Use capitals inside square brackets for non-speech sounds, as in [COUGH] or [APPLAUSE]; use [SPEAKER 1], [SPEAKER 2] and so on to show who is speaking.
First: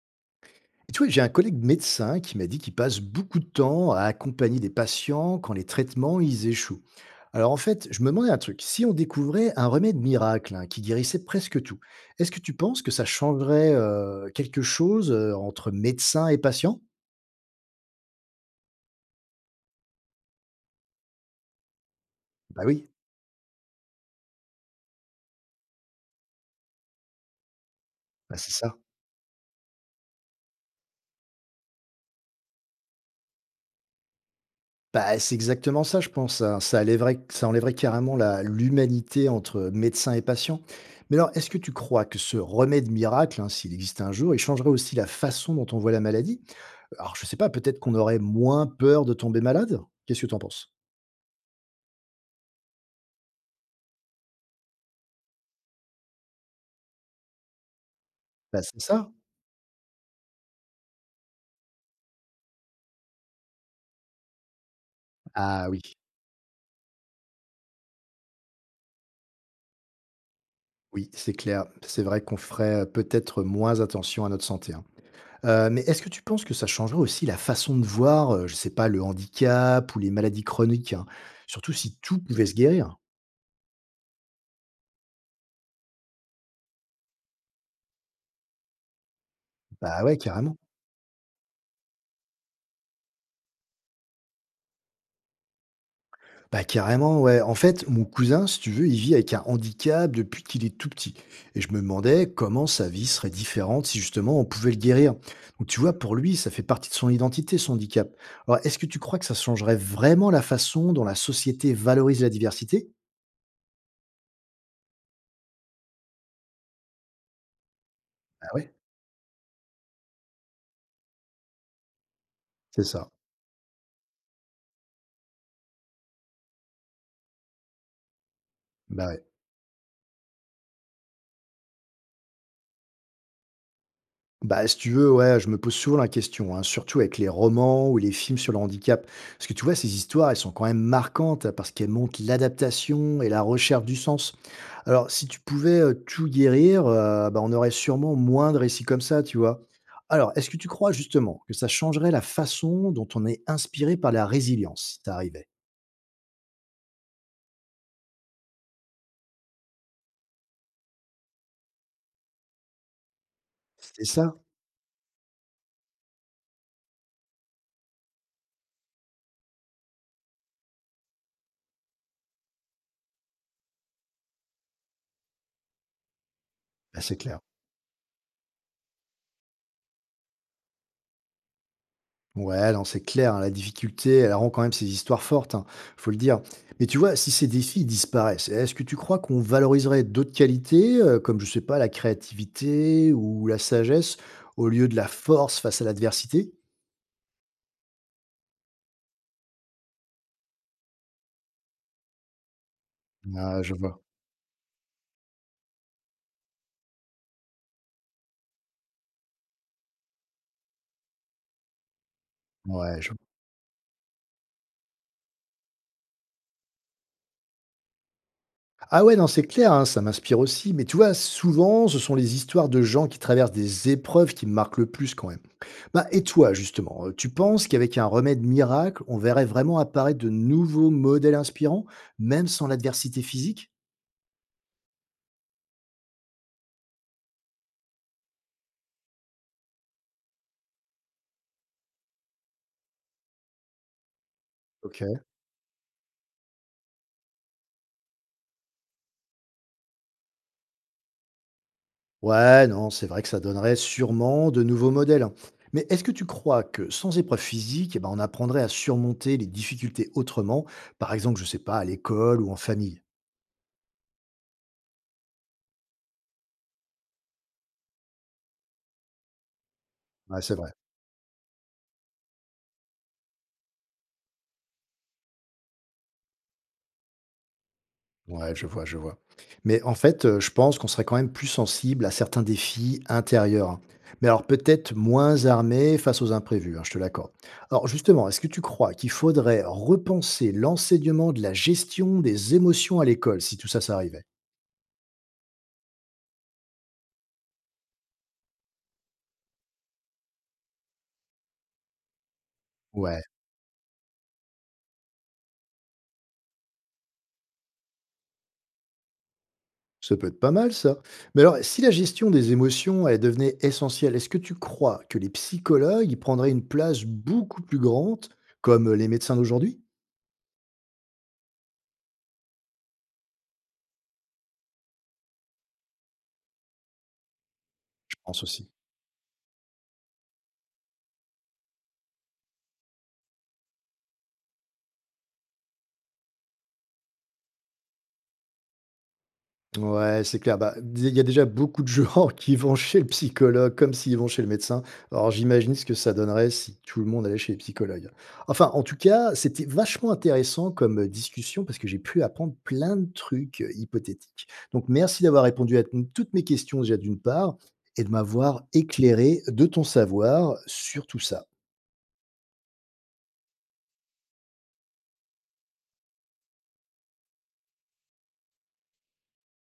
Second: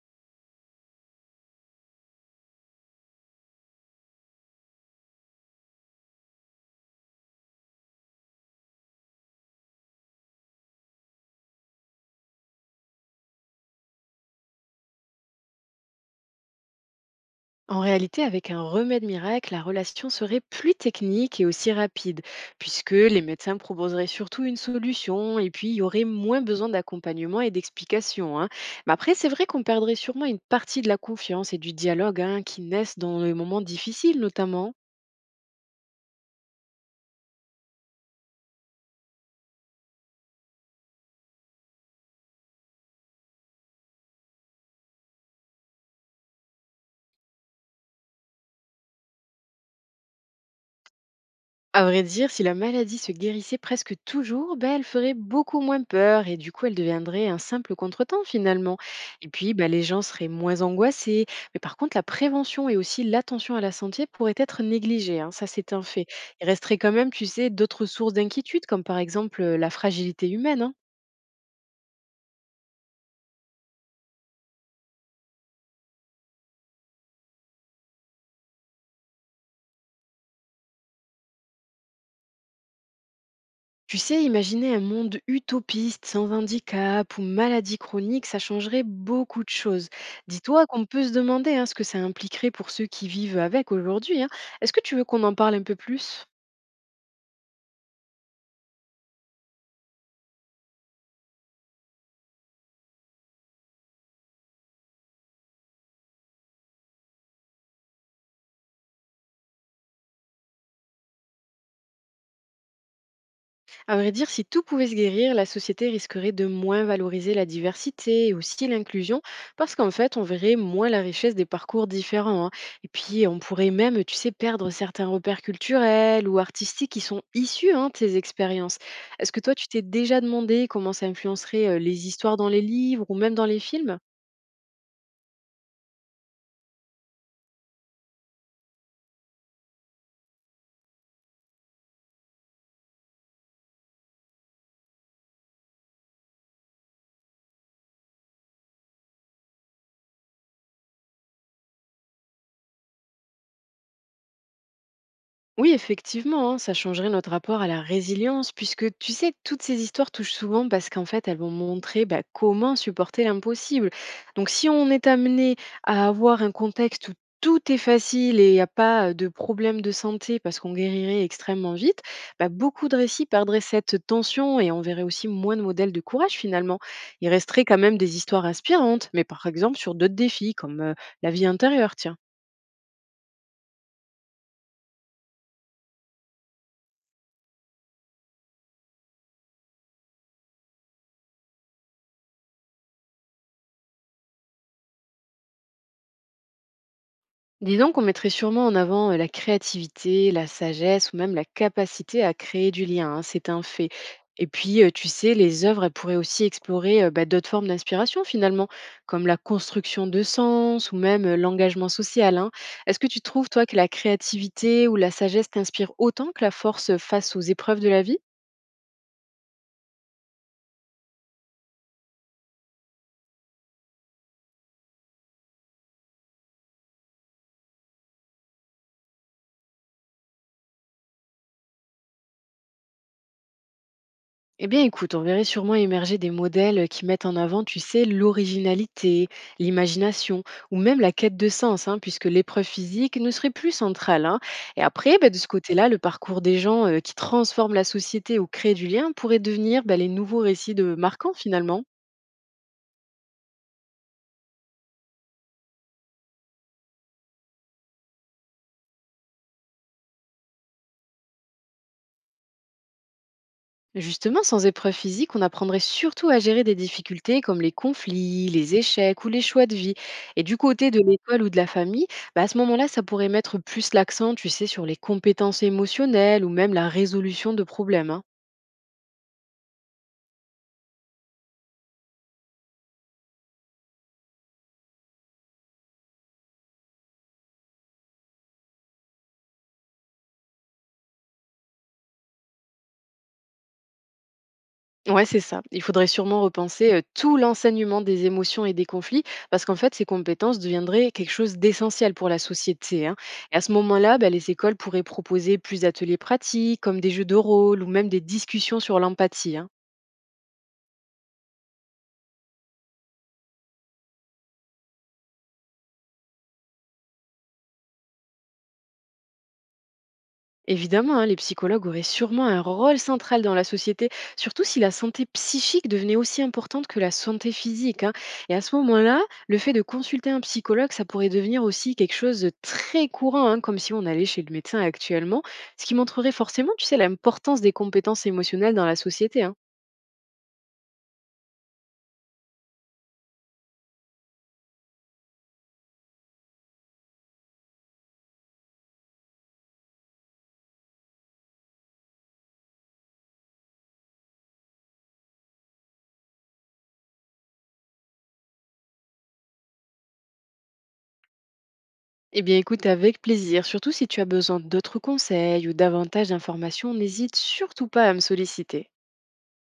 [SPEAKER 1] Et tu vois, j'ai un collègue médecin qui m'a dit qu'il passe beaucoup de temps à accompagner des patients quand les traitements, ils échouent. Alors en fait, je me demandais un truc. Si on découvrait un remède miracle hein, qui guérissait presque tout, est-ce que tu penses que ça changerait quelque chose entre médecin et patient?
[SPEAKER 2] En réalité, avec un remède miracle, la relation serait plus technique et aussi rapide,
[SPEAKER 1] Bah oui,
[SPEAKER 2] puisque les médecins proposeraient surtout une solution et puis il y aurait moins besoin d'accompagnement et
[SPEAKER 1] bah
[SPEAKER 2] d'explications, hein.
[SPEAKER 1] c'est ça.
[SPEAKER 2] Mais après, c'est vrai qu'on perdrait sûrement une partie de la confiance et du dialogue, hein, qui naissent dans les moments difficiles notamment.
[SPEAKER 1] Bah c'est exactement ça, je pense. Hein. Ça enlèverait, carrément l'humanité entre médecin et patient. Mais alors, est-ce que tu crois que ce remède miracle, hein, s'il existe un jour, il changerait aussi la façon dont on voit la maladie? Alors je sais pas, peut-être qu'on aurait moins peur de tomber malade? Qu'est-ce que tu en penses?
[SPEAKER 2] À vrai dire, si la maladie se guérissait presque toujours, ben, elle ferait beaucoup moins peur et du coup elle deviendrait un simple contretemps
[SPEAKER 1] Bah,
[SPEAKER 2] finalement.
[SPEAKER 1] c'est ça.
[SPEAKER 2] Et puis ben, les gens seraient moins angoissés. Mais par contre, la prévention et aussi l'attention à la santé pourraient être négligées, hein, ça,
[SPEAKER 1] Ah
[SPEAKER 2] c'est
[SPEAKER 1] oui,
[SPEAKER 2] un fait. Il resterait quand même, tu sais, d'autres sources d'inquiétude comme par exemple la fragilité humaine, hein.
[SPEAKER 1] oui, c'est clair. C'est vrai qu'on ferait, peut-être moins attention à notre santé, hein. Mais est-ce que tu penses que ça changerait aussi la façon de voir, je sais pas, le handicap ou les maladies chroniques, hein? Surtout si tout pouvait se guérir.
[SPEAKER 2] Tu sais, imaginer un monde utopiste, sans handicap ou maladie chronique, ça changerait beaucoup de choses.
[SPEAKER 1] Bah ouais, carrément.
[SPEAKER 2] Dis-toi qu'on peut se demander, hein, ce que ça impliquerait pour ceux qui vivent avec aujourd'hui, hein. Est-ce que tu veux qu'on en parle un peu plus?
[SPEAKER 1] Bah, carrément, ouais. En fait, mon cousin, si tu veux, il vit avec un handicap depuis qu'il est tout petit. Et je me demandais comment sa vie serait différente si justement on pouvait le guérir. Donc, tu vois, pour lui, ça fait partie de son identité, son handicap. Alors, est-ce que tu crois que ça changerait vraiment la façon dont la société valorise la diversité?
[SPEAKER 2] À vrai dire, si tout pouvait se guérir, la société risquerait de moins valoriser la diversité et
[SPEAKER 1] Bah
[SPEAKER 2] aussi
[SPEAKER 1] ouais,
[SPEAKER 2] l'inclusion, parce qu'en fait, on verrait moins la richesse des parcours différents, hein.
[SPEAKER 1] c'est
[SPEAKER 2] Et
[SPEAKER 1] ça.
[SPEAKER 2] puis, on pourrait même, tu sais, perdre certains repères culturels ou artistiques qui sont issus, hein, de ces expériences.
[SPEAKER 1] Bah ouais.
[SPEAKER 2] Est-ce que toi, tu t'es déjà demandé comment ça influencerait les histoires dans les livres ou même dans les films?
[SPEAKER 1] Bah, si tu veux, ouais, je me pose souvent la question, hein, surtout avec les romans ou les films sur le handicap. Parce que tu vois, ces histoires, elles sont quand même marquantes hein, parce qu'elles montrent l'adaptation et la recherche du sens. Alors, si tu pouvais tout guérir, bah, on aurait sûrement moins de récits comme ça, tu vois. Alors, est-ce que tu crois justement que ça changerait la façon dont on est inspiré par la résilience, si ça arrivait?
[SPEAKER 2] Oui, effectivement, hein, ça changerait notre rapport à la résilience, puisque tu sais, toutes ces histoires touchent souvent parce qu'en fait, elles vont montrer bah, comment supporter l'impossible.
[SPEAKER 1] C'est ça?
[SPEAKER 2] Donc, si on est amené à avoir un contexte où tout est facile et il n'y a pas de problème de santé parce qu'on guérirait extrêmement vite, bah, beaucoup de récits perdraient cette tension et on verrait aussi moins de modèles de courage finalement.
[SPEAKER 1] Bah, c'est
[SPEAKER 2] Il
[SPEAKER 1] clair.
[SPEAKER 2] resterait quand même des histoires inspirantes, mais par exemple sur d'autres défis comme la vie intérieure, tiens.
[SPEAKER 1] Ouais, non, c'est clair, hein, la difficulté, elle rend quand même ces histoires fortes, hein, faut le dire. Mais tu vois, si ces défis disparaissent, est-ce que tu crois qu'on valoriserait d'autres qualités, comme je sais pas, la créativité ou la sagesse, au lieu de la force face à l'adversité?
[SPEAKER 2] Disons qu'on mettrait sûrement en avant la créativité, la sagesse ou même la capacité à créer du lien, hein, c'est
[SPEAKER 1] Ah,
[SPEAKER 2] un
[SPEAKER 1] je
[SPEAKER 2] fait.
[SPEAKER 1] vois.
[SPEAKER 2] Et puis, tu sais, les œuvres, elles pourraient aussi explorer bah, d'autres formes d'inspiration finalement, comme la construction de sens ou même l'engagement social, hein.
[SPEAKER 1] Ouais,
[SPEAKER 2] Est-ce que
[SPEAKER 1] je.
[SPEAKER 2] tu trouves, toi, que la créativité ou la sagesse t'inspire autant que la force face aux épreuves de la vie?
[SPEAKER 1] Ah ouais, non, c'est clair, hein, ça m'inspire aussi. Mais tu vois, souvent, ce sont les histoires de gens qui traversent des épreuves qui me marquent le plus quand même. Bah, et toi, justement, tu penses qu'avec un remède miracle, on verrait vraiment apparaître de nouveaux modèles inspirants, même sans l'adversité physique?
[SPEAKER 2] Eh bien, écoute, on verrait sûrement émerger des modèles qui mettent en avant, tu sais, l'originalité, l'imagination ou même la quête de sens, hein, puisque l'épreuve physique ne serait plus centrale, hein. Et après,
[SPEAKER 1] Ok.
[SPEAKER 2] bah, de ce côté-là, le parcours des gens qui transforment la société ou créent du lien pourrait devenir bah, les nouveaux récits de marquants finalement.
[SPEAKER 1] Ouais, non, c'est vrai que ça donnerait sûrement de nouveaux modèles. Hein. Mais est-ce que tu crois que sans épreuve physique, eh ben, on apprendrait à surmonter les difficultés autrement, par exemple, je sais pas, à l'école ou en famille?
[SPEAKER 2] Justement, sans épreuve physique, on apprendrait surtout à gérer des difficultés comme les conflits, les échecs ou les choix de vie.
[SPEAKER 1] Ouais,
[SPEAKER 2] Et
[SPEAKER 1] c'est
[SPEAKER 2] du
[SPEAKER 1] vrai.
[SPEAKER 2] côté de l'école ou de la famille, bah, à ce moment-là, ça pourrait mettre plus l'accent, tu sais, sur les compétences émotionnelles ou même la résolution de problèmes, hein.
[SPEAKER 1] Ouais, je vois, je vois. Mais en fait, je pense qu'on serait quand même plus sensible à certains défis intérieurs, hein. Mais alors peut-être moins armés face aux imprévus, hein, je te l'accorde. Alors justement, est-ce que tu crois qu'il faudrait repenser l'enseignement de la gestion des émotions à l'école si tout ça, ça arrivait?
[SPEAKER 2] Ouais, c'est ça. Il faudrait sûrement repenser tout l'enseignement des émotions et des conflits, parce qu'en fait, ces compétences deviendraient quelque chose d'essentiel pour la société, hein.
[SPEAKER 1] Ouais,
[SPEAKER 2] Et à ce moment-là, bah, les écoles pourraient proposer plus d'ateliers pratiques, comme des jeux de rôle ou même des discussions sur l'empathie, hein.
[SPEAKER 1] ça peut être pas mal ça. Mais alors si la gestion des émotions, elle devenait essentielle, est-ce que tu crois que les psychologues, y prendraient une place beaucoup plus grande comme, les médecins d'aujourd'hui?
[SPEAKER 2] Évidemment, hein, les psychologues auraient sûrement un rôle central dans la société, surtout si la santé psychique devenait aussi importante que la santé physique, hein.
[SPEAKER 1] Je pense
[SPEAKER 2] Et à
[SPEAKER 1] aussi.
[SPEAKER 2] ce moment-là, le fait de consulter un psychologue, ça pourrait devenir aussi quelque chose de très courant, hein, comme si on allait chez le médecin actuellement, ce qui montrerait forcément, tu sais, l'importance des compétences émotionnelles dans la société, hein.
[SPEAKER 1] Ouais, c'est clair. Bah, d il y a déjà beaucoup de gens [LAUGHS] qui vont chez le psychologue comme s'ils vont chez le médecin. Alors j'imagine ce que ça donnerait si tout le monde allait chez le psychologue. Enfin, en tout cas, c'était vachement intéressant comme, discussion parce que j'ai pu apprendre plein de trucs, hypothétiques. Donc merci d'avoir répondu à ton toutes mes questions déjà d'une part et de m'avoir éclairé de ton savoir sur tout ça.
[SPEAKER 2] Eh bien, écoute, avec plaisir, surtout si tu as besoin d'autres conseils ou davantage d'informations, n'hésite surtout pas à me solliciter.